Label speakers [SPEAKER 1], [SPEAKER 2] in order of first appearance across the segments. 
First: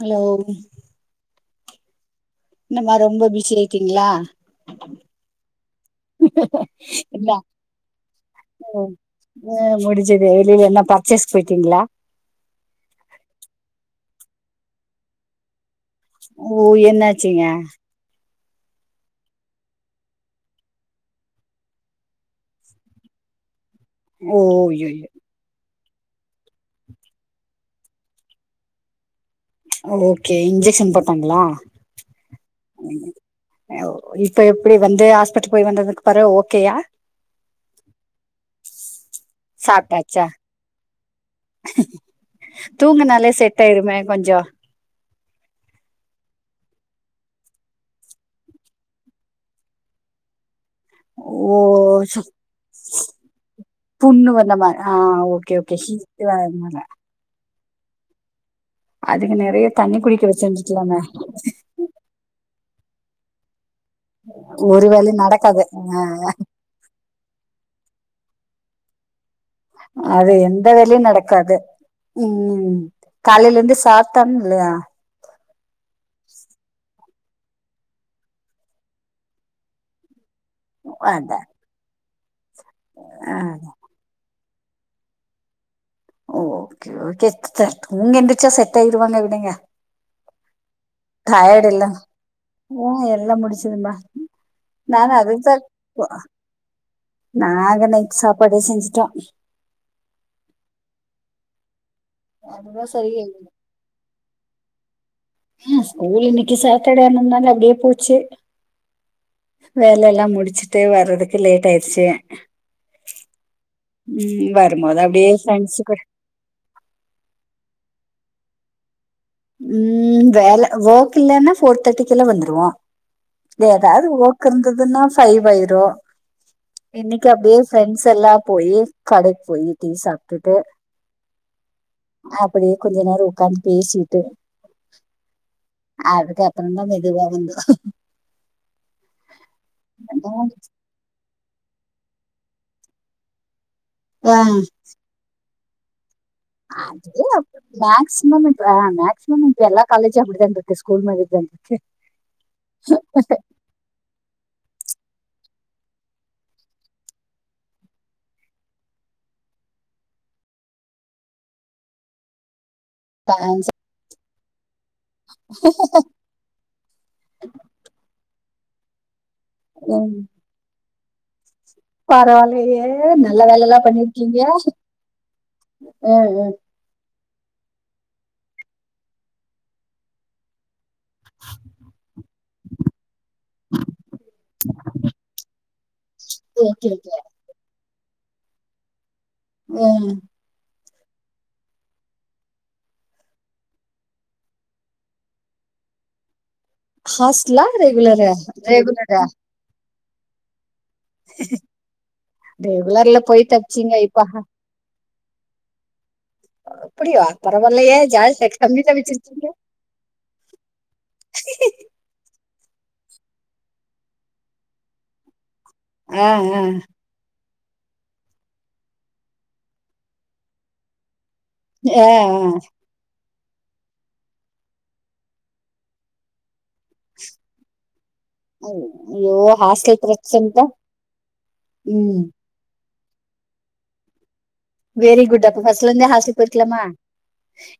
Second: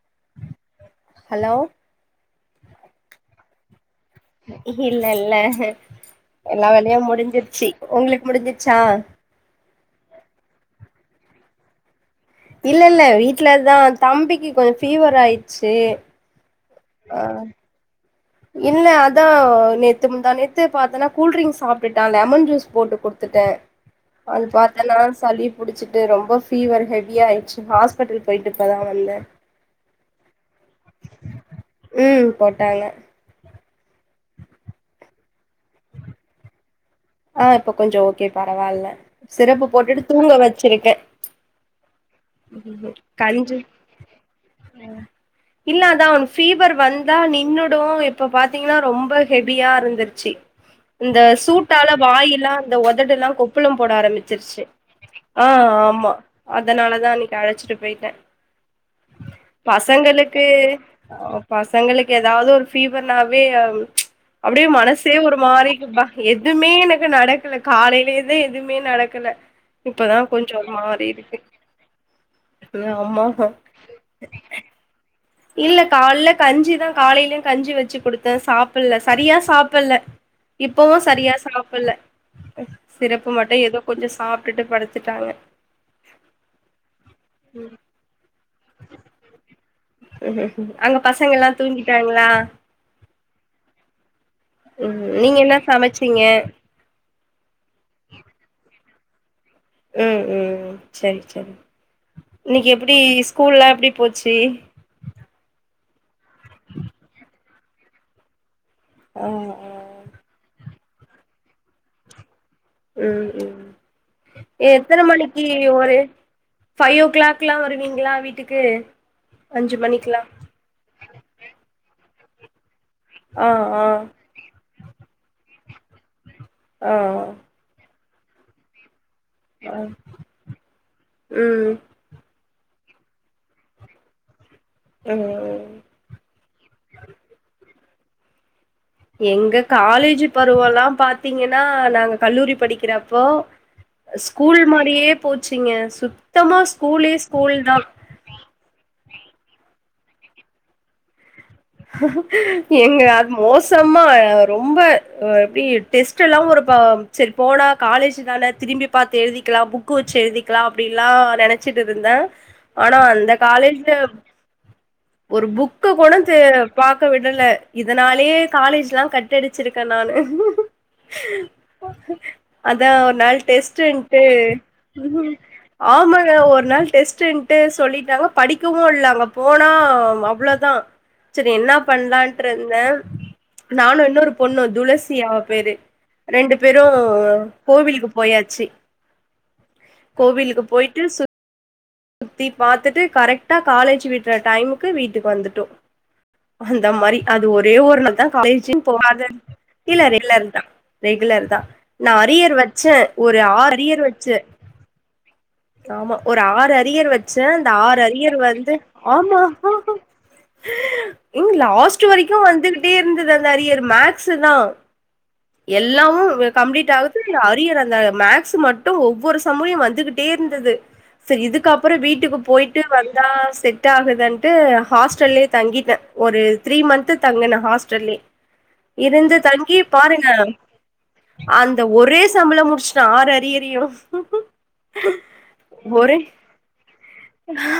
[SPEAKER 1] Hello
[SPEAKER 2] hello
[SPEAKER 1] என்ன மா ரொம்ப பிஸி ஆய்டிங்ளா
[SPEAKER 2] இல்ல இல்ல எல்லா வேலயு
[SPEAKER 1] இல்ல
[SPEAKER 2] முடிஞ்சிருச்சி உங்ளுக்கு முடிஞ்சிச்சா
[SPEAKER 1] ம் முடிஞ்சது நீங்க என்ன பர்ச்சேஸ் போய்ட்டீங்ளா
[SPEAKER 2] இல்ல இல்ல வீட்லதா தம்பிக்கு கொஞ்சோ ஃபீவர் ஆய்ட்ச்சு
[SPEAKER 1] ஓ என்னாச்சுங்க
[SPEAKER 2] இல்ல அதா நேத்து முந்தா நேத்து பாத்தேன்னா கூல்ட்ரிங்க்ஸா சாப்ட்டுட்டா லெமன் ஜூஸ் போட்டு குடுத்துட்ட
[SPEAKER 1] ஓ
[SPEAKER 2] அது பாத்தன்னா
[SPEAKER 1] ஐயையோ
[SPEAKER 2] சளிப் புடிச்சிட்டு ரொம்ப ஃபீவர் ஹெவியாய்ட்ச்சு ஹாஸ்பிட்டல் போய்ட்டு இப்ப தா வந்த
[SPEAKER 1] ஒ ஓகே இன்ஜெக்ஷன் போட்டாங்களா
[SPEAKER 2] ம் போட்டாங்க
[SPEAKER 1] இப்ப எப்டி வந்து ஹாஸ்பிட்டல் போய் வந்ததுக்கு பறோ ஓகேயா
[SPEAKER 2] ஆ இப்ப கொஞ்சோ ஓகே பரவால்ல சிரப்பு போட்டுட்டு தூங்க வச்சிருக்க
[SPEAKER 1] தூங்கனாலே
[SPEAKER 2] கஞ்சி
[SPEAKER 1] செட் ஆயிருமே கொஞ்சோ
[SPEAKER 2] இல்ல அதா அவனுக் ஃபீவர் வந்தா நின்னுடு இப்ப பாத்தீங்கன்னா ரொம்ப ஹெவியா இருந்துருச்சி இந்த
[SPEAKER 1] ஓ
[SPEAKER 2] சூட்டால
[SPEAKER 1] சு-
[SPEAKER 2] வாய் எல்லா இந்த ஒதடெல்லா கொப்புளோ போட
[SPEAKER 1] புண்ணு வந்த
[SPEAKER 2] ஆரம்பிச்சிருச்சி
[SPEAKER 1] மாரி ஆ
[SPEAKER 2] ஆ
[SPEAKER 1] ஓகே ஓகே
[SPEAKER 2] ஆமா
[SPEAKER 1] ஹீட்
[SPEAKER 2] அதனால தா இன்னைக்கு அழைச்சிட்டு போய்ட்ட
[SPEAKER 1] அதுக்கு நெறைய தண்ணி குடிக்க
[SPEAKER 2] பசங்களுக்கு
[SPEAKER 1] வச்சிருந்துக்கலாமே
[SPEAKER 2] பசங்களுக்கு ஏதாவது ஒரு ஃபீவர்னாவே அப்டியே
[SPEAKER 1] ஒரு வேலையு
[SPEAKER 2] மனசே ஒரு
[SPEAKER 1] நடக்காது
[SPEAKER 2] மாரி
[SPEAKER 1] ஆ
[SPEAKER 2] பா எது மே எனக்கு நடக்ல காலைலேதே எதுமே நடக்கல இப்பதா
[SPEAKER 1] அது
[SPEAKER 2] கொஞ்சோ
[SPEAKER 1] எந்த
[SPEAKER 2] ஒரு
[SPEAKER 1] வேலையு
[SPEAKER 2] மாரி இருக்கு
[SPEAKER 1] நடக்காது ம்
[SPEAKER 2] ஆமா
[SPEAKER 1] காலைல இருந்து சாப்ட்டான் இல்லையா
[SPEAKER 2] இல்ல காலைல கஞ்சிதா காலைலயு கஞ்சி வச்சு குடுத்த சாப்பிட்ல சரியா சாப்பில்ல இப்பவு சரியா
[SPEAKER 1] அதா
[SPEAKER 2] சாப்பில்ல சிரப்பு
[SPEAKER 1] ஆ
[SPEAKER 2] மட்டு ஏதோ கொஞ்சோ சாப்ட்டுட்டு படுத்துட்டா அவ
[SPEAKER 1] ஓகே ஓகே சிஸ்டர் தூங்கி எந்திச்சா செட் ஆய்ருவாங்க விடுங்க
[SPEAKER 2] ம் ம் அங்க பசங்க எல்லா தூங்கிட்டாங்களா
[SPEAKER 1] ம் எல்லா‌ முடிஞ்சது மா
[SPEAKER 2] ம்
[SPEAKER 1] நானு
[SPEAKER 2] நீங்க
[SPEAKER 1] அதுக் தா
[SPEAKER 2] என்ன சமச்சீங்க
[SPEAKER 1] நாங்க இன்னைக்கு சாப்பாடு செஞ்சிட்டோ
[SPEAKER 2] ம் ம் சரி சரி இன்னைக்கு
[SPEAKER 1] அதுதா
[SPEAKER 2] எப்டி
[SPEAKER 1] சரி
[SPEAKER 2] ஸ்கூல்லா எப்டி போச்சி
[SPEAKER 1] ம் ஸ்கூல் இன்னைக்கு சட்டடே ஆனலாலே அப்டியே போச்சு
[SPEAKER 2] ஆ ஆ
[SPEAKER 1] வேலல்லா முடிச்சுட்டு வர்றதுக்கு லேட் ஆய்ருச்சி
[SPEAKER 2] ம் ம்
[SPEAKER 1] ம் வரும்போது
[SPEAKER 2] எத்தன
[SPEAKER 1] அப்டியே
[SPEAKER 2] மணிக்கு ஒரு
[SPEAKER 1] ஃபிரெண்ட்ஸ்க்கு
[SPEAKER 2] ஃபைவ் ஓ க்ளாக்லா வருவீங்களா வீட்டுக்கு அஞ்சு மணிக்குலா
[SPEAKER 1] ம் வேல ஒர்க் இல்லன்னா ஃபோர் தேர்ட்டிக்குல்லா வந்துருவோ
[SPEAKER 2] ஆ ஆ
[SPEAKER 1] ஏதாது ஒர்க் கு இருந்ததுன்னா ஃபைவ் ஆய்ரு
[SPEAKER 2] ஆ
[SPEAKER 1] இன்னைக்கு அப்டியே ஃபிரண்ட்ஸ் எல்லா போயி கடைக் போயி
[SPEAKER 2] ஆ
[SPEAKER 1] டீ சாப்ட்டுட்டு
[SPEAKER 2] ம்
[SPEAKER 1] அப்படியே கொஞ்ச நேரம் உகாந்து பேசிட்டு
[SPEAKER 2] கிளம்பிருவாரு
[SPEAKER 1] அதுக்கு அப்பறதா மெதுவா வாந்தே
[SPEAKER 2] எங்க காலேஜ் பருவ எல்லா பாத்தீங்கன்னா நாங்க கல்லூரி படிக்கிறப்போ
[SPEAKER 1] ஆ
[SPEAKER 2] ஸ்கூல் மாறியே போச்சுங்க சுத்தமா ஸ்கூலே ஸ்கூல் தா
[SPEAKER 1] சினுமித்ரா மேக்சிமம் இப்ப எல்லா காலேஜ் அப்டிதா இருக்கு ஸ்கூல் மாறி தா
[SPEAKER 2] எங்க அது மொஸ் நெசாம ரொம்ப ஆ எப்டி டெஸ்ட் எல்லா ஒரு பா சேரி போனா காலேஜ் தானே திரும்பி பாத்து எழுதிக்கலா புக் வச்சு எழுதிக்கலா அப்டின்ல்லா நெனைச்சிட்டு இருந்தே ஆனா அந்த காலேஜ்ல ஒரு புக்க கூட ஃபர்ஸ்ட்டு பாக்க விடல இதனாலயே காலேஜ்ல்லா கட்டடிச்சிருக்கே நானு
[SPEAKER 1] ம் பரவாயில்லயே
[SPEAKER 2] அதா ஒரு நாள்
[SPEAKER 1] நல்ல வேலல்லா
[SPEAKER 2] டெஸ்ட்ன்டு
[SPEAKER 1] பண்ணிருக்கீங்க ம்
[SPEAKER 2] ஆமாங்க
[SPEAKER 1] ம்
[SPEAKER 2] ஒரு நாளு டெஸ்ட் டு சொல்லிட்டாங்க படிக்கவு இல்லா அங்க போனா அவ்ளோதா சேரி என்ன பண்ணலான்ட்டு இருந்தே நானு இன்னொரு பொண்ணு துளசி அவ பேரு ரெண்டு பேரு
[SPEAKER 1] ஓகே ஓகே
[SPEAKER 2] கோவிலுக்கு போயாச்சு
[SPEAKER 1] ம்
[SPEAKER 2] கோவிலுக்கு போயிட்டு சுத் த்தி பாத்துட்டு கரெக்டா காலேஜி விட்டுற டைமுக்கு வீட்டுக்கு வந்துட்டோ அந்த மாறி அது
[SPEAKER 1] ஹாஸ்டலா
[SPEAKER 2] ஒரே ஒரு நாள் தா
[SPEAKER 1] ரெகுலரா
[SPEAKER 2] காலேஜ்
[SPEAKER 1] ரெகுலரா
[SPEAKER 2] போகது இல்ல ரெகுலர் தா ரெகுலர் தா நா அரியர் வச்சே
[SPEAKER 1] ரெகுலர்ல
[SPEAKER 2] ஒரு
[SPEAKER 1] போய்
[SPEAKER 2] ஆறு
[SPEAKER 1] தப்பிச்சீங்க
[SPEAKER 2] அரியர்
[SPEAKER 1] இப்ப
[SPEAKER 2] வச்சே ஆமா ஒரு ஆறு அரியர்
[SPEAKER 1] அப்படியா
[SPEAKER 2] வச்சுசே அந்த
[SPEAKER 1] பரவாயில்லயே
[SPEAKER 2] ஆறு அரியர்
[SPEAKER 1] ஜாலியா
[SPEAKER 2] வந்து
[SPEAKER 1] கம்மி
[SPEAKER 2] ஆமா
[SPEAKER 1] தப்பிச்சிருக்கீங்க
[SPEAKER 2] எங்க லாஸ்ட் வரைக்கு வந்துகிட்டே இருந்தது அந்த அரியர் மேக்ஸ்சு தா எல்லாமு இது கம்ப்ளீட் ஆகு புரியல அரியர் அந்த மேக்ஸ்சு மட்டு ஒவ்வொரு சம்மு வந்துகிட்டே இருந்தது சரி இதுக் கா அப்புறே வீட்டுக்கு போயிட்டு வந்தா செட் ஆகுதுன்ட்டு ஹாஸ்டல்லயே தங்கிட்டே ஒரு த்ரீ மந்த் தங்கனே ஹாஸ்டல்லயே
[SPEAKER 1] ஐயோ
[SPEAKER 2] இருந்து தங்கி
[SPEAKER 1] ஹாஸ்டல்
[SPEAKER 2] பாருங்க
[SPEAKER 1] பிரச்சனைதா
[SPEAKER 2] அந்த ஒரே
[SPEAKER 1] ம்
[SPEAKER 2] சம்முல முடிச் ஆறு அரியரையு
[SPEAKER 1] வெரி குட் அப்ப ஃபர்ஸ்ட்ல இருந்து
[SPEAKER 2] ஒரே
[SPEAKER 1] ஹாஸ்டல் போயிருக்கலாமா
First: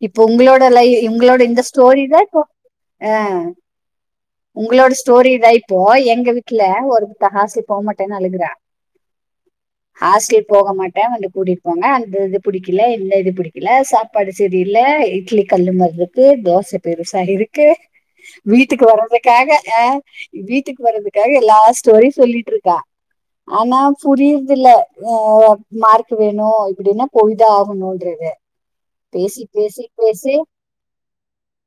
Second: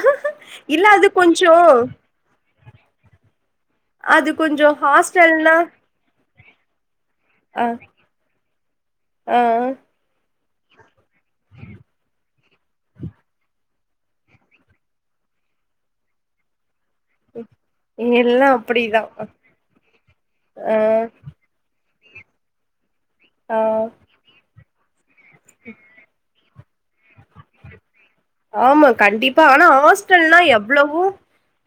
[SPEAKER 1] இப்போ உங்களோட லை
[SPEAKER 2] இல்ல அது
[SPEAKER 1] உங்களோட
[SPEAKER 2] கொஞ்சோ
[SPEAKER 1] இந்த ஸ்டோரி தா இப்போ ஆ
[SPEAKER 2] அது கொஞ்சோ
[SPEAKER 1] உங்களோட ஸ்டோரி இதா
[SPEAKER 2] ஹாஸ்டல்னா
[SPEAKER 1] இப்போ எங்க வீட் வீட்ல ஒரு தகாசி
[SPEAKER 2] அ
[SPEAKER 1] போக மாட்டேன்னு அழுகுறா
[SPEAKER 2] ஆ ஆ
[SPEAKER 1] ஹாஸ்டல் போக மாட்டே வந்து கூட்டிட் போங்க அந்த இது பிடிக்கல இந்த இது பிடிக்கல சாப்பாடு சரியில்ல இட்லி கல்லு மாறி இருக்கு தோசை பெருசா இருக்கு
[SPEAKER 2] எல்லா
[SPEAKER 1] வீட்டுக்கு
[SPEAKER 2] அப்டிதா
[SPEAKER 1] வர்துக்காக ஆ
[SPEAKER 2] ஆ
[SPEAKER 1] வீட்டுக்கு வரதுக்காக எல்லா ஸ் டோரி சொல்லிட்டு இருக்கா
[SPEAKER 2] ஆ
[SPEAKER 1] ஆனா புரியது இல்ல ஆ மார்க்கு வேணு நோ இப்புடின்னா போயி தா ஆகணுன்றது
[SPEAKER 2] ஆமா
[SPEAKER 1] பேசி
[SPEAKER 2] கண்டிப்பா ஆனா
[SPEAKER 1] பேசி பேசி
[SPEAKER 2] ஹாஸ்டல்னா எவ்வுளவு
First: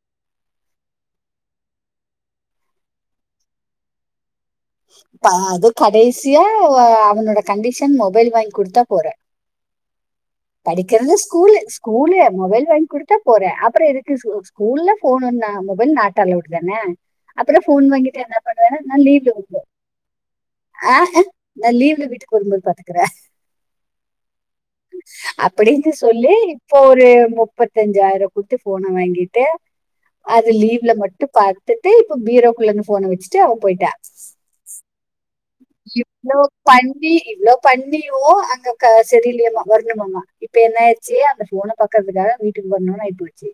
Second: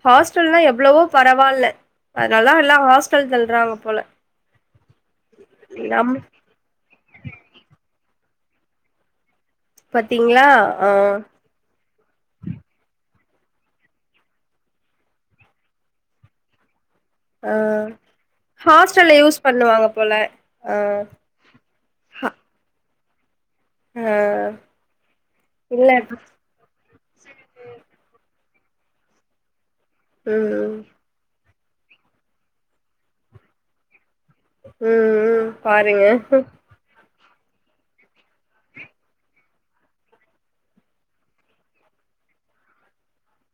[SPEAKER 2] ஹாஸ்டல்லா எவ்வுளவோ பரவா இல்ல அதனால தா எல்லா ஹாஸ்டல்ல தள்றாங்க போல
[SPEAKER 1] ஆ அது
[SPEAKER 2] நம்
[SPEAKER 1] கடைசியா ஆ அவனோட கண்டிஷன் மொபைல் வாங்கி குடுத்தா போறே
[SPEAKER 2] பாத்தீங்களா ஆ
[SPEAKER 1] படிக்கறாது ஸ்கூலு ஸ்கூலு மொபைல் வாங்கி குடுத்தா போற அப்புறோ எதுக்கு ஸ் ஸ்கூல்ல ஃபோன் ஒன்ன மொபைல் நாட் அலோட்தான
[SPEAKER 2] ஆ
[SPEAKER 1] அப்பறோ ஃபோன் வாங்கிட்டு என்ன பண்ணுவன்ன நா
[SPEAKER 2] ஹாஸ்டல்ல
[SPEAKER 1] லீவ்ல
[SPEAKER 2] யூஸ்
[SPEAKER 1] [unintelligible]
[SPEAKER 2] பண்ணுவாங்க போல ஆ
[SPEAKER 1] அ அ நா லீவ்ல வீட்டுக்கு வரும்போது பாத்துக்குற
[SPEAKER 2] ஆ இல்ல
[SPEAKER 1] அப்படின்னு
[SPEAKER 2] ம்
[SPEAKER 1] சொல்லி இப்போ ஒரு முப்பத்த அஞ்சாயிரோ குத்து ஃபோன வாங்கிட்டு அது
[SPEAKER 2] ம்
[SPEAKER 1] லீவ்ல மட்டும் பாத்துட்டு இப்ப பீரோக்குள்ள இந்த ஃபோன வச்சுட்டு அவ போயிட்டா
[SPEAKER 2] ம் ம் பாருங்க
[SPEAKER 1] இவ்ளோ பண்ணி இவ்ளோ பண்ணியு அங்க க செரியில்லயாமா வரணுமாமா இப்ப என்ன ஆய்டுச்சு அந்த ஃபோன பாக்கறதுக்காக வீட்டுக்கு வரணுன்னு ஆய்போச்சி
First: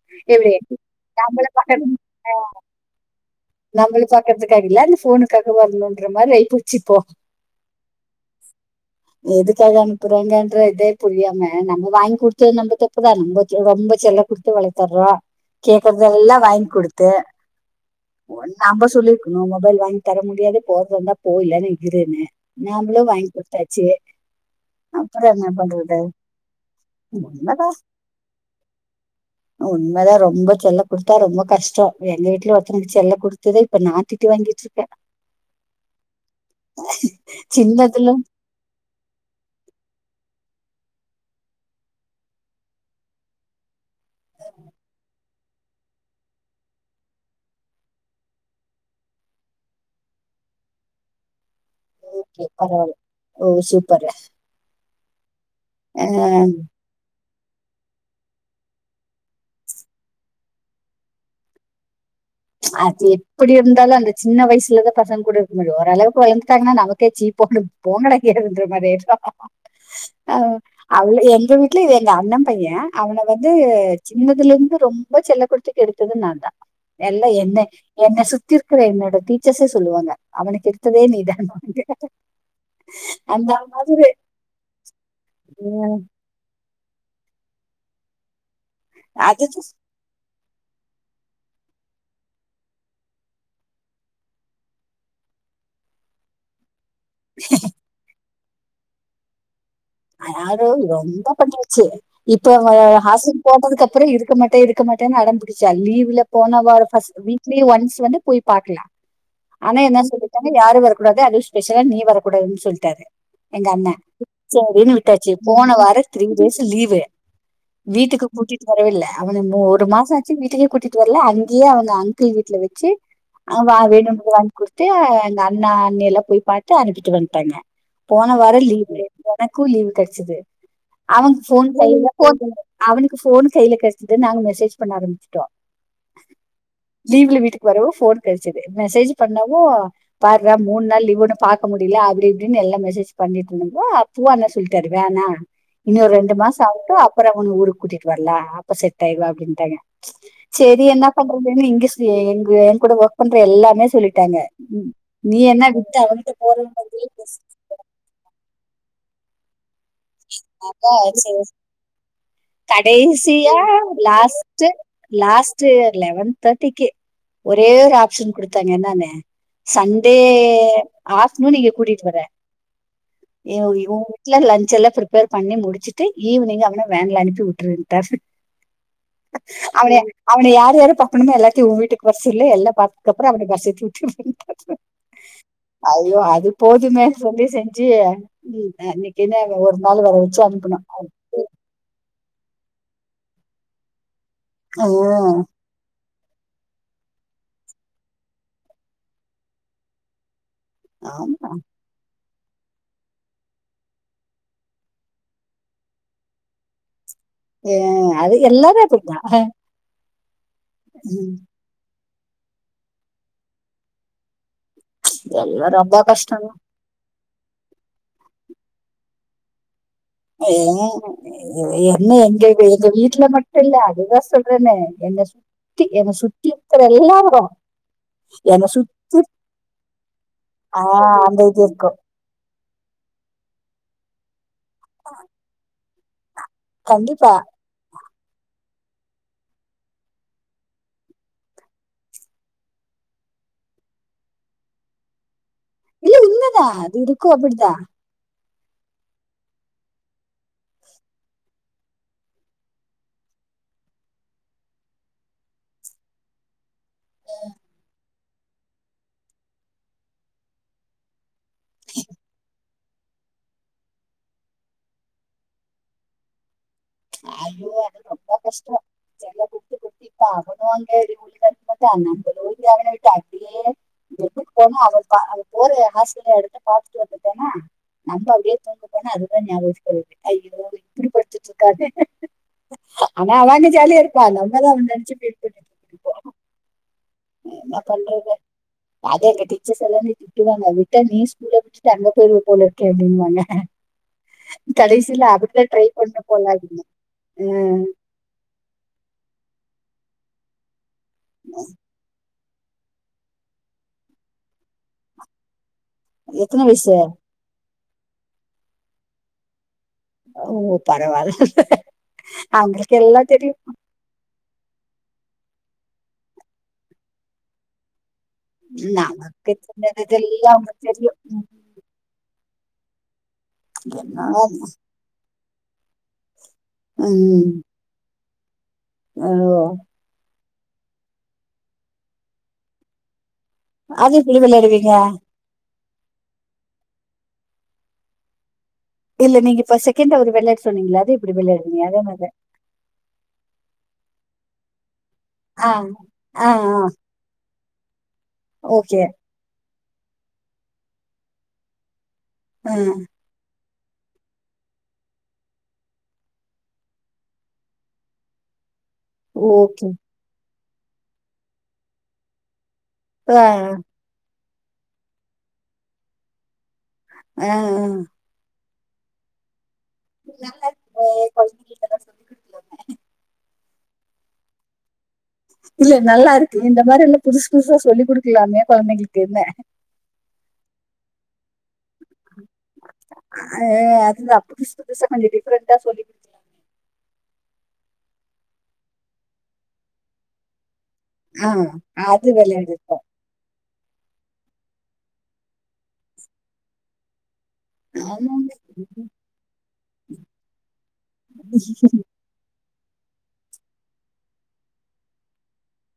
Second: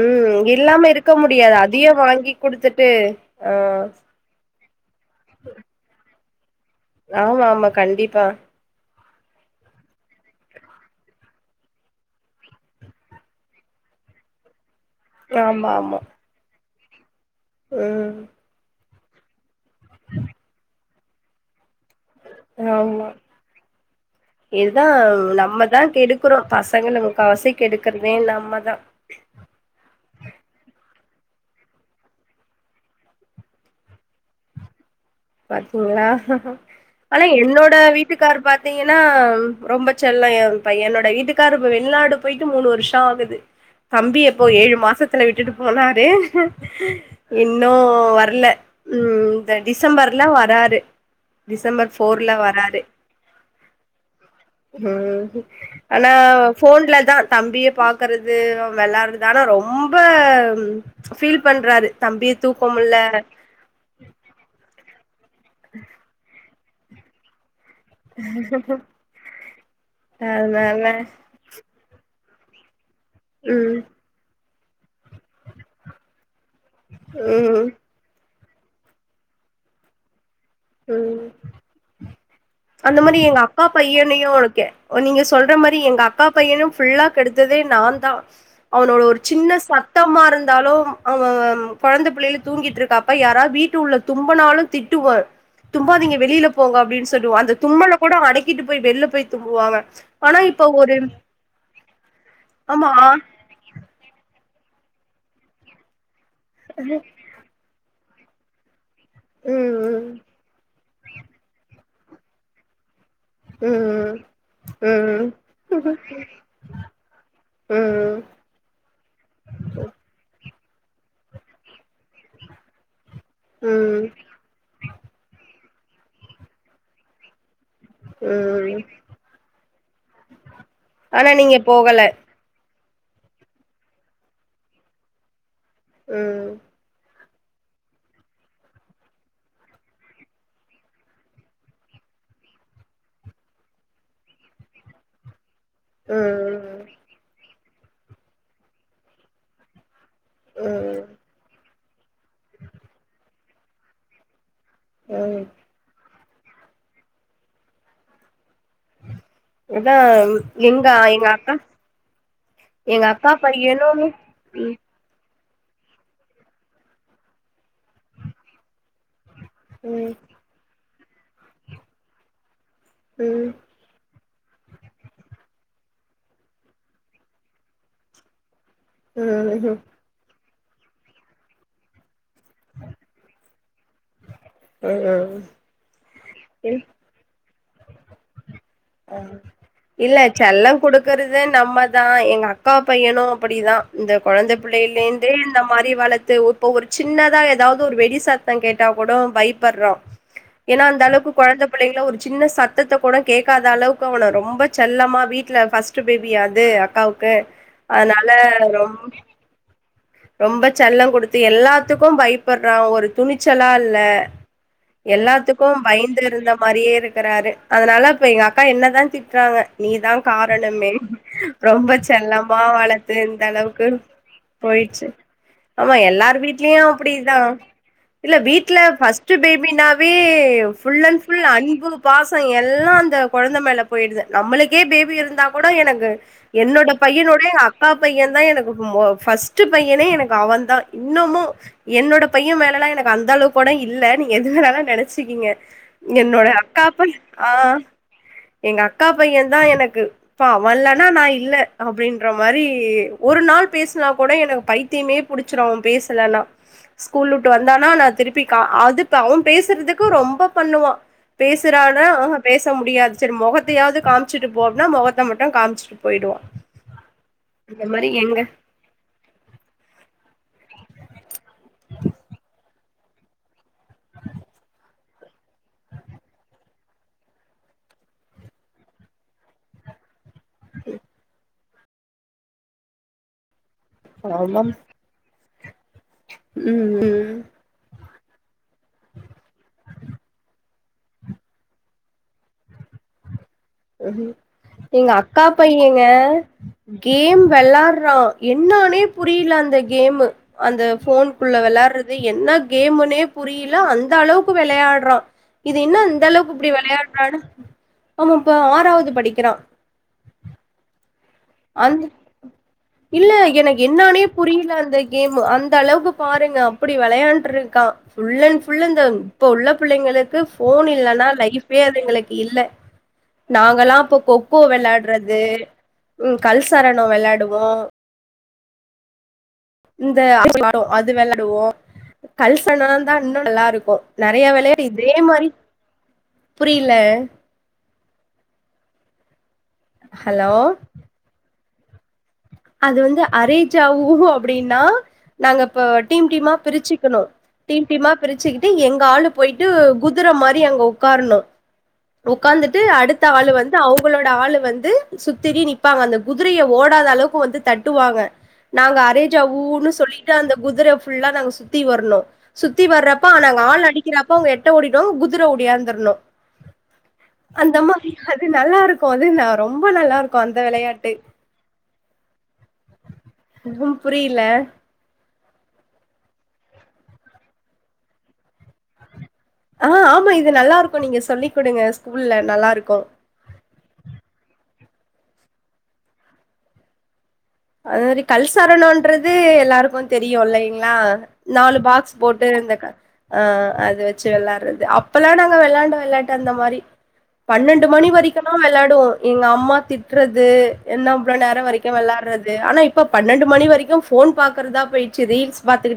[SPEAKER 2] ம் இல்லாம இருக்க முடியாது
[SPEAKER 1] பாக்கற
[SPEAKER 2] அதையு வாங்கி குடுத்துட்டு ஆ
[SPEAKER 1] கஞ்சகாரில அந்த ஃபோனுக்காக வரணுன்ற மாரி ஆயிப்போச்
[SPEAKER 2] ஆமா ஆமா கண்டிப்பா
[SPEAKER 1] எதுக்காக அனுப்புறாங்கன்ற இதே புரியாம நம்ம வாங்கி குடுத்தது நம்ம தப்புதா நம்ம ரொம்ப செல்ல குடுத் து வளத்தறோ
[SPEAKER 2] ஆமா ஆமா
[SPEAKER 1] கேக்கறத எல்லா வாங்கி குடுத்து
[SPEAKER 2] ம்
[SPEAKER 1] நாம்ப சொல்லிருக்கணு மொபைல் வாங்கி தர முடியாது போர்தா இருந்தா போ இல்லானா இருன்னு நாம்பளு
[SPEAKER 2] ஆமா
[SPEAKER 1] வாங்கி குடுத்தாச்சு
[SPEAKER 2] இதுதா
[SPEAKER 1] அப்றோ என்ன
[SPEAKER 2] நம்மதா
[SPEAKER 1] பண்றது
[SPEAKER 2] கெடுக்குறோ பசங்கள
[SPEAKER 1] உண்மதா
[SPEAKER 2] முக்காவவசிககெடுக்குறதே நம்மதா
[SPEAKER 1] உண்மதா ரொம்ப செல்ல குடுத்தா ரொம்ப கஷ்டோ எங்க வீட்லயு ஒருத்தவுங்களுக்கு செல்ல குடுத் தது இப்ப நா திட்டு வாங்கிட்ருக்க
[SPEAKER 2] பாத்தீங்களா ஆனா என்னோட
[SPEAKER 1] சின்னதுல
[SPEAKER 2] வீட்டுக்கார் பாத் தீங்கின்னா ரொம்ப செல்லோ எ பையனோட வீட்டுக்காரு இப்ப வெளிநாடு போயிட்டு மூணு வருஷோ ஆகுது தம்பி எப்போ ஏழு மாசத் துல விட்டுட்டு போனாரு இன்னு வரல ம் இந்த டிஸ் டிசம்பர்ல வராரு டிசம்பர் ஃபோர்ல
[SPEAKER 1] ஓகே
[SPEAKER 2] வராரு
[SPEAKER 1] பரவால்ல ல ஓ சூப்பரு
[SPEAKER 2] ம் ஆனா ஃபோன்ல தா தம்பிய பாக்கறது வெளாறது ஆனா ரொம்ப ஃபீல் பண்றாரு தம்பிய தூக்க முல்ல
[SPEAKER 1] அது எப்படி இருந்தாலு அந்த சின்ன வயசுலதா பசங்க கூட இருக்க முடியு ஓரளவுக்கு வலந்து ட்டாங்கன்னா நமக்கே ச்சீ போனு போங்கடா எங்கயாதுன்ற மாரிஆய்டு
[SPEAKER 2] அதனால
[SPEAKER 1] அவ்வுரு எங்க வீட்ல எங்க அண்ண பைய அவன வந்து
[SPEAKER 2] ம்
[SPEAKER 1] சின்னதுல இருந்து ரொம்ப செல்ல குடுத்து கெடுத்தது நா எல்லா என்ன
[SPEAKER 2] ம்
[SPEAKER 1] என்ன சுத்தி இருக்குற என்னோட டீச்சர்ஸே சொல்லுவாங்க அவனக் கெடுத்ததே
[SPEAKER 2] ம்
[SPEAKER 1] நீதான்னுவாங்க
[SPEAKER 2] அந்த மாரி எங்க அக்கா பையனயு இருக்க நீங்க சொல்ற மாரி
[SPEAKER 1] ம்
[SPEAKER 2] எங்க அக் அக்கா பையனு ஃபுல்லா கெடுத்ததே நா தா அவனோட ஒரு சின்ன
[SPEAKER 1] அதுதான்
[SPEAKER 2] சத் தமா இருந்தாலு அவ கொழந்த பிள்ளைல தூங்கிட்டு இருக்காப்ப யாரா வீட்டு உள்ள தும்பனாலு திட்டுவ தும்பாதீங்க வெளில போங்க அப்டின் சொல்லுவ அந்த தும்பல கூட அடக்கிட்டு போய் வெள்ல போய் தும்புவாங்க
[SPEAKER 1] அத
[SPEAKER 2] ஆனா
[SPEAKER 1] யாரு
[SPEAKER 2] இப்ப ஒரு
[SPEAKER 1] ரொம்ப பண்ணிருச்சி இப்ப அ
[SPEAKER 2] ஆமா
[SPEAKER 1] ஹசன் போட்டதுக்கு அப்புறோ இருக்க மாட்ட இருக்க மாட்டேன்னு அடம்புடிச்சா லீவ்ல போனவார ஃபஸ்ட்டு வீக் லி ஒன்ஸ் வந்து போய் பாக்லா ஆனா என்ன
[SPEAKER 2] ம்
[SPEAKER 1] சொல்லிட்டாங்க யாரு வரக்கூடாது அது ஸ்பெஷலா நீ வரக்கூடாதுன் சொல்ட்டாரு எங்க
[SPEAKER 2] ம்
[SPEAKER 1] அண்ண
[SPEAKER 2] ம்
[SPEAKER 1] சரின்னு விட்டாச்சி போன
[SPEAKER 2] ம்
[SPEAKER 1] வாரோ த்ரீ டேஸ் லீவு
[SPEAKER 2] ம்
[SPEAKER 1] வீட்டுக்கு கூட்டிட்டு வரவேல்ல அவன ஒரு மாசோ ஆச்சி வீட்டுக்கே கூட்டிட்டு வரல அங்கேயே அவன அங்கிள் வீட்ல வச்சி வா
[SPEAKER 2] ம்
[SPEAKER 1] வேணு வாங்கி குடுத்து அங்க அண்ணா அண்ணி எல்லா போய் பாத்து அனுப்பிட்டு வந்துட்டாங்க போன வாரோ
[SPEAKER 2] ம்
[SPEAKER 1] லீவு எனக்கு லீவு கெடச்சது
[SPEAKER 2] ஆனா
[SPEAKER 1] அவனுக்
[SPEAKER 2] நீங்க
[SPEAKER 1] ஃபோன்
[SPEAKER 2] போகல
[SPEAKER 1] கையில அவனுக்கு ஃபோன் கையில கேடச்சது நாங்க மெசேஜ் பண்ண ஆரம்பிச்சுட்டோ
[SPEAKER 2] ம்
[SPEAKER 1] லீவ்ல வீட்டுக்கு வரவு ஃபோன் கெடச்சது மெசேஜ் பண்ணவோ பார்றா மூணு நாள் லீவ் ஒன்னு பாக்க முடில அப்பிடி இப்பிடின்னு எல்லா மெசேஜ் பண்ணிட்ருந்தமா துவா என்னா சொல்லிட்டாரு வேணா இன்னு ரெண்டு மாசோ
[SPEAKER 2] ம்
[SPEAKER 1] ஆகட்டு அப்புறோ உன் ஊருக்கு கூட்டிட்டு வரலா அப்ப செட் ஆயிருவ அப்பிடின்ட்டாங்க செரி
[SPEAKER 2] ம்
[SPEAKER 1] என்ன பண்றதுன்னு இங்கு சுத் தி எங்க எங் கூட ஒர்க் பண்ற எல்லாமே சொல்லிட்டாங்க நீ
[SPEAKER 2] ம்
[SPEAKER 1] என்ன விட்டு அவங்கிட்ட போற அதுக் [unintelligible]
[SPEAKER 2] அதா எங்க எங்க
[SPEAKER 1] போற
[SPEAKER 2] அக்கா எங்க அக்கா
[SPEAKER 1] கடைசியா
[SPEAKER 2] பையனு
[SPEAKER 1] லாஸ்ட்டு
[SPEAKER 2] ம்
[SPEAKER 1] லாஸ்டு லெவன் தேர்ட்டிக்கே ஒரே ஒரு ஆப்ஷன் குடுத்தாங்க என்னானு
[SPEAKER 2] ம்
[SPEAKER 1] சண்டே ஆஃப்டர்நூன் இங்க கூட்டிட்டு வற
[SPEAKER 2] ம்
[SPEAKER 1] எ இவோ ஊட்ல லன்ச்ல்லா பிர்பேர் பண்ணி முடிச்சிட்டு ஈவினிங் அவன வேன்ல அனுப்பி உட்டுட்வன்ட்டாரு
[SPEAKER 2] ம் ம்
[SPEAKER 1] அவன அவன யார் யாரு பாக்கணுமோ எல்லாத்தையு உ வீட்டுக் வர்சொல்லு எல்லா பாத்தத்க்கு அப்புறோ அவன பஸ் ஏத்தி உட்ரு
[SPEAKER 2] அ அ
[SPEAKER 1] ஐயோ அது போதுமே சொல்லி செஞ்சி ம் இன்னிக்கி என்ன ஒரு நாள் வர வச்சு அனுப்பணு
[SPEAKER 2] அது நம்ம தா எங்க அக்கா பையனு அப்படிதா இந்த கெழந்த
[SPEAKER 1] ஆ,
[SPEAKER 2] புள்ளைலேந்தே இந்த மாரி வளத்து உத் இப்போ ஒரு சின்னதா ஏதாவது ஒரு வெடி சாத்தே கேட்டா கூட பயப்பட்றா ஏன்னா அந்த அளவுக்கு
[SPEAKER 1] ஆமா
[SPEAKER 2] கொழந்த புள்ளைங்ல ஒரு சின்ன சத் த்தத்த கூட கேக்காத அளவுக்கு அவன ரொம்ப செல்லமா வீட்ல ஃபர்ஸ்ட் பேபியாது அக்காக்கு
[SPEAKER 1] ஏ,
[SPEAKER 2] அதனால
[SPEAKER 1] அது
[SPEAKER 2] ரொ
[SPEAKER 1] எல்லாரும் அப்படிதான்
[SPEAKER 2] ரொம்ப செல்ல
[SPEAKER 1] ம்.
[SPEAKER 2] குடுத்து எல்லாத்துக்கு பைப் புட்றா ஒரு துணிச்சலால்ல எல்லாத்துக்கு
[SPEAKER 1] இதெல்லா ரொம்ப கஷ்டங்க
[SPEAKER 2] பயந்துருந்த மாரியே இருக் குறாரு அதனால இப்ப எங்க அக்கா என்ன தா திட்றாங்க நீ தா
[SPEAKER 1] ஏ
[SPEAKER 2] காரணமே ரொம்ப
[SPEAKER 1] என்ன எங்க
[SPEAKER 2] செல்லமா
[SPEAKER 1] எங்க
[SPEAKER 2] வளத்து
[SPEAKER 1] வீட்ல மட்டு இல்ல
[SPEAKER 2] இந்தளவுக்கு
[SPEAKER 1] அதுதா சொல்றேனே
[SPEAKER 2] போயிர்ச்சு
[SPEAKER 1] என்ன சுத்தி
[SPEAKER 2] ஆமா
[SPEAKER 1] என்ன
[SPEAKER 2] எல்லார்
[SPEAKER 1] சுத்தி
[SPEAKER 2] வீட்லயு
[SPEAKER 1] இருக்கிற
[SPEAKER 2] அப்டிதா
[SPEAKER 1] எல்லாரு
[SPEAKER 2] இல்ல
[SPEAKER 1] என்ன
[SPEAKER 2] வீட்ல
[SPEAKER 1] சுத்தி
[SPEAKER 2] ஃபர்ஸ்ட் பேபினாவே
[SPEAKER 1] ஆ
[SPEAKER 2] ஃபுல் அண்ட்
[SPEAKER 1] அந்த
[SPEAKER 2] ஃபுல்
[SPEAKER 1] இது
[SPEAKER 2] அன்பு
[SPEAKER 1] இருக்கு
[SPEAKER 2] பாசோ எல்லா அந்த கொழந்த மேல போயிடுது நம்மளுக்கே பேபி இருந்தா கூட எனக்கு என்னோட
[SPEAKER 1] கண்டிப்பா
[SPEAKER 2] பையனோடைய அக்கா பையன் தா எனக்கு மொ ஃபஸ்ட்டு பையனே எனக்கு அவ தா இன்னமு என்னோட பைய மேலல்லா எனக்கு அந்த அளவுக்கு கூட இல்ல நீங்க எது வேணாலு நெனைச்சுக்கீங்க
[SPEAKER 1] இல்ல
[SPEAKER 2] என்னோட
[SPEAKER 1] உண்மதா
[SPEAKER 2] அக்கா
[SPEAKER 1] அது
[SPEAKER 2] பைய
[SPEAKER 1] இருக்கு அப்டிதா
[SPEAKER 2] எங்க அக்கா பையன் தா எனக்கு இப்ப அவல்லனா நா இல்ல அப்டின்ற மாரி ஒரு நாள் பேசுலனா கூட எனக்கு பைத் த்தியுமே புடிச்சிடு அவ பேசலன்னா
[SPEAKER 1] [inaudible]
[SPEAKER 2] ஸ்கூல் உட்டு வந்தானா நா திருப்பி அது அவ பேசுறதுக்கு ரொம்ப பண்ணுவா பேசுற னால பேச முடியாது செரி மொகத்தையாது காம்ச்சுட்டு போ அப்டினா மொகத்த மட்டு காமிச்சுட்டு போயிடுவா
[SPEAKER 1] ஐயோ அது ரொம்ப கஷ்டோ செல்ல குத்தி குத்திப்பா அவனு அங்க [unintelligible] [unintelligible] எடுதுட் போனா அது த அது போற ஹாஸ்டில்ல எடுத்த பாத்துட்டு வந்துட்டோனா நம்ப அப்டியே துக்கி பேனா அது தா நியாபகத்துக்கு வருது அய்யோ
[SPEAKER 2] [inaudible]
[SPEAKER 1] ஆனா அவ அங்க ஜாலியா இருக்கா நம்மதா
[SPEAKER 2] ஆமாம்
[SPEAKER 1] நெனச்சு ஃபீல் பண்ணிட்டு இருக்கோம்
[SPEAKER 2] ம் ம்
[SPEAKER 1] என்ன பண்றது அதா அங்க டீச்சர்ஸ் எல்லா விட்டுவாங்க விட்ட நீ ஸ்கூல்ல விட்டுட்டு அங்க போயிருவ போலருக்கே அப்டின்பாங்க
[SPEAKER 2] எங்க அக்கா
[SPEAKER 1] ட்ரை
[SPEAKER 2] பையங்க
[SPEAKER 1] பண்ண போல அப்படின்னு
[SPEAKER 2] கேம்
[SPEAKER 1] உம்
[SPEAKER 2] வேளாட்றா என்னானே புரில அந்த கேமு அந்த ஃபோன்க்குள்ள வெளையாட்றது என்ன கேமுனே புரில அந்த அளவுக்கு வேளையாட்றா இது என்ன இந்தளவுக்கு
[SPEAKER 1] எத்தனை
[SPEAKER 2] இப்டி
[SPEAKER 1] வயசு
[SPEAKER 2] விளையாட்றானு இப்ப ஆறாவது படிக்கிறா
[SPEAKER 1] ஓ பரவால்ல
[SPEAKER 2] அந்
[SPEAKER 1] அவங்களுக்கு எல்லா
[SPEAKER 2] இல்ல
[SPEAKER 1] தெரியு
[SPEAKER 2] எனக்கு என்னானே புரில அந்த கேமு அந்தளவுக்கு பாருங்க அப்டி வெளையாண்ட்ருக்கா ஃபுல்லன் ஃபுல் அந்த இப்ப
[SPEAKER 1] நமக்கு
[SPEAKER 2] உள்ள புள்ளைங்களுக்கு
[SPEAKER 1] தெரிஞ்சதெல்லாம் அவங்களுக்கு
[SPEAKER 2] ஃபோன்
[SPEAKER 1] தெரியும்
[SPEAKER 2] இல்லன்னா
[SPEAKER 1] உம்
[SPEAKER 2] லைஃப் வே அதுங்களுக்கு இல்ல நாங்கல்லா இப்போ
[SPEAKER 1] என்ன
[SPEAKER 2] கொக்கோ வெளாட்றது ம் கல் சாரணே வெளாயாடுவோ
[SPEAKER 1] அதுவா
[SPEAKER 2] இந்த [unintelligible] அது வெளாடுவோ கல்சனோந்தா இன்னு நல்லா ருக்கு
[SPEAKER 1] அது எப்படி
[SPEAKER 2] நறைய வேலையா
[SPEAKER 1] விளையாடுவீங்க
[SPEAKER 2] இதே மாரி புரில
[SPEAKER 1] இல்ல நீங் இப்ப செகண்ட்டா ஒரு
[SPEAKER 2] ஹலோ
[SPEAKER 1] வெளாட்டு சொன்னீங்கள அது எப்டி விளையாட்விங்க அதே மாரி தா
[SPEAKER 2] அது வந்து அரேஜாவு அப்டின்னா நாங்க
[SPEAKER 1] ஆ
[SPEAKER 2] இப்ப டீம்
[SPEAKER 1] ஆ
[SPEAKER 2] டீமா பிரிச்சிக்கணு டீம் டீமா பிரிச்சுக்கிட்டு எங்க
[SPEAKER 1] ஓகே
[SPEAKER 2] ஆளு போயிட்டு குதுர மாரி அங்க உக்காரணு உகாந்துட்டு
[SPEAKER 1] ஆ
[SPEAKER 2] அடுத் த்த ஆளு வந்து அவுங்களோட ஆளு வந்து சுத்திரி நிப்பாங்க அந்த குதிரைய ஓடாத அளவுக் க்கு வந்து தட்டுவாங்க நாங்க
[SPEAKER 1] ஓகே.
[SPEAKER 2] அரேஜாவுன்னு சொலி ட்டு அந்த குதிர ஃபுல்லா நாங்க சுத்தி வரணு சுத்தி வர்றப்ப
[SPEAKER 1] அ,
[SPEAKER 2] நாங்க ஆள் அடி க்கிறப்ப அவுங்க எட்ட ஓடிடுவாங் குதுர ஒடியாந்துர்ணு
[SPEAKER 1] அ, அ.
[SPEAKER 2] அந்த மாரி அது நல்லாருக்கு அது ந ரொம்ப நல்லாருக்கு அந்த
[SPEAKER 1] நல்லா இருக்குங்க
[SPEAKER 2] வெளையாட்டு
[SPEAKER 1] குழந்தைகளுக்கெல்லாம் சொல்லிக் குடுக்கலாமே.
[SPEAKER 2] [unintelligible] புரியில
[SPEAKER 1] இல்ல நல்லாருக்கு இந்த மாரில்லா புதுசு புதுசா சொல்லி் குடுக்லாமே கொழந்தைங்குளுக்குன்னு
[SPEAKER 2] அ ஆமா இது நல்லாருக்கு நீங்க சொல்லிக் குடுங்க ஸ்கூல்ல நல்லாருக்கு
[SPEAKER 1] அ அதுதா புதுசு புதுசா கொஞ்ச டிஃப்ரெண்டா சொல்லிக் குடுக்கலாம்.
[SPEAKER 2] அது மரி கல்சாரணன்றது எல்லாருக்கு தெரியு இல்லைங்ளா
[SPEAKER 1] ஆ,
[SPEAKER 2] நாலு பாக்ஸ்
[SPEAKER 1] அது
[SPEAKER 2] போட்டு இந்த க
[SPEAKER 1] விளையாடிருக்கோம்.
[SPEAKER 2] அ அது வச்சு வெளாட்றது அப்பலா நாங்க வெளாண்ட வெளாட்டு அந்த மாரி பன்னெண்டு மணி வரைக்குல்லா வெளாடுவோ
[SPEAKER 1] ஆமாங்க.
[SPEAKER 2] எங்கம்மா திட்றது என்ன இவ்ள நேரோ வரக்கு வெளைட்ற து ஆனா இப்ப பன்னெண்டு மணி வரைக்கு ஃபோன் பாக்றதா போயிட்ச்சி ரீல்ஸ் பாத்துக்கிட்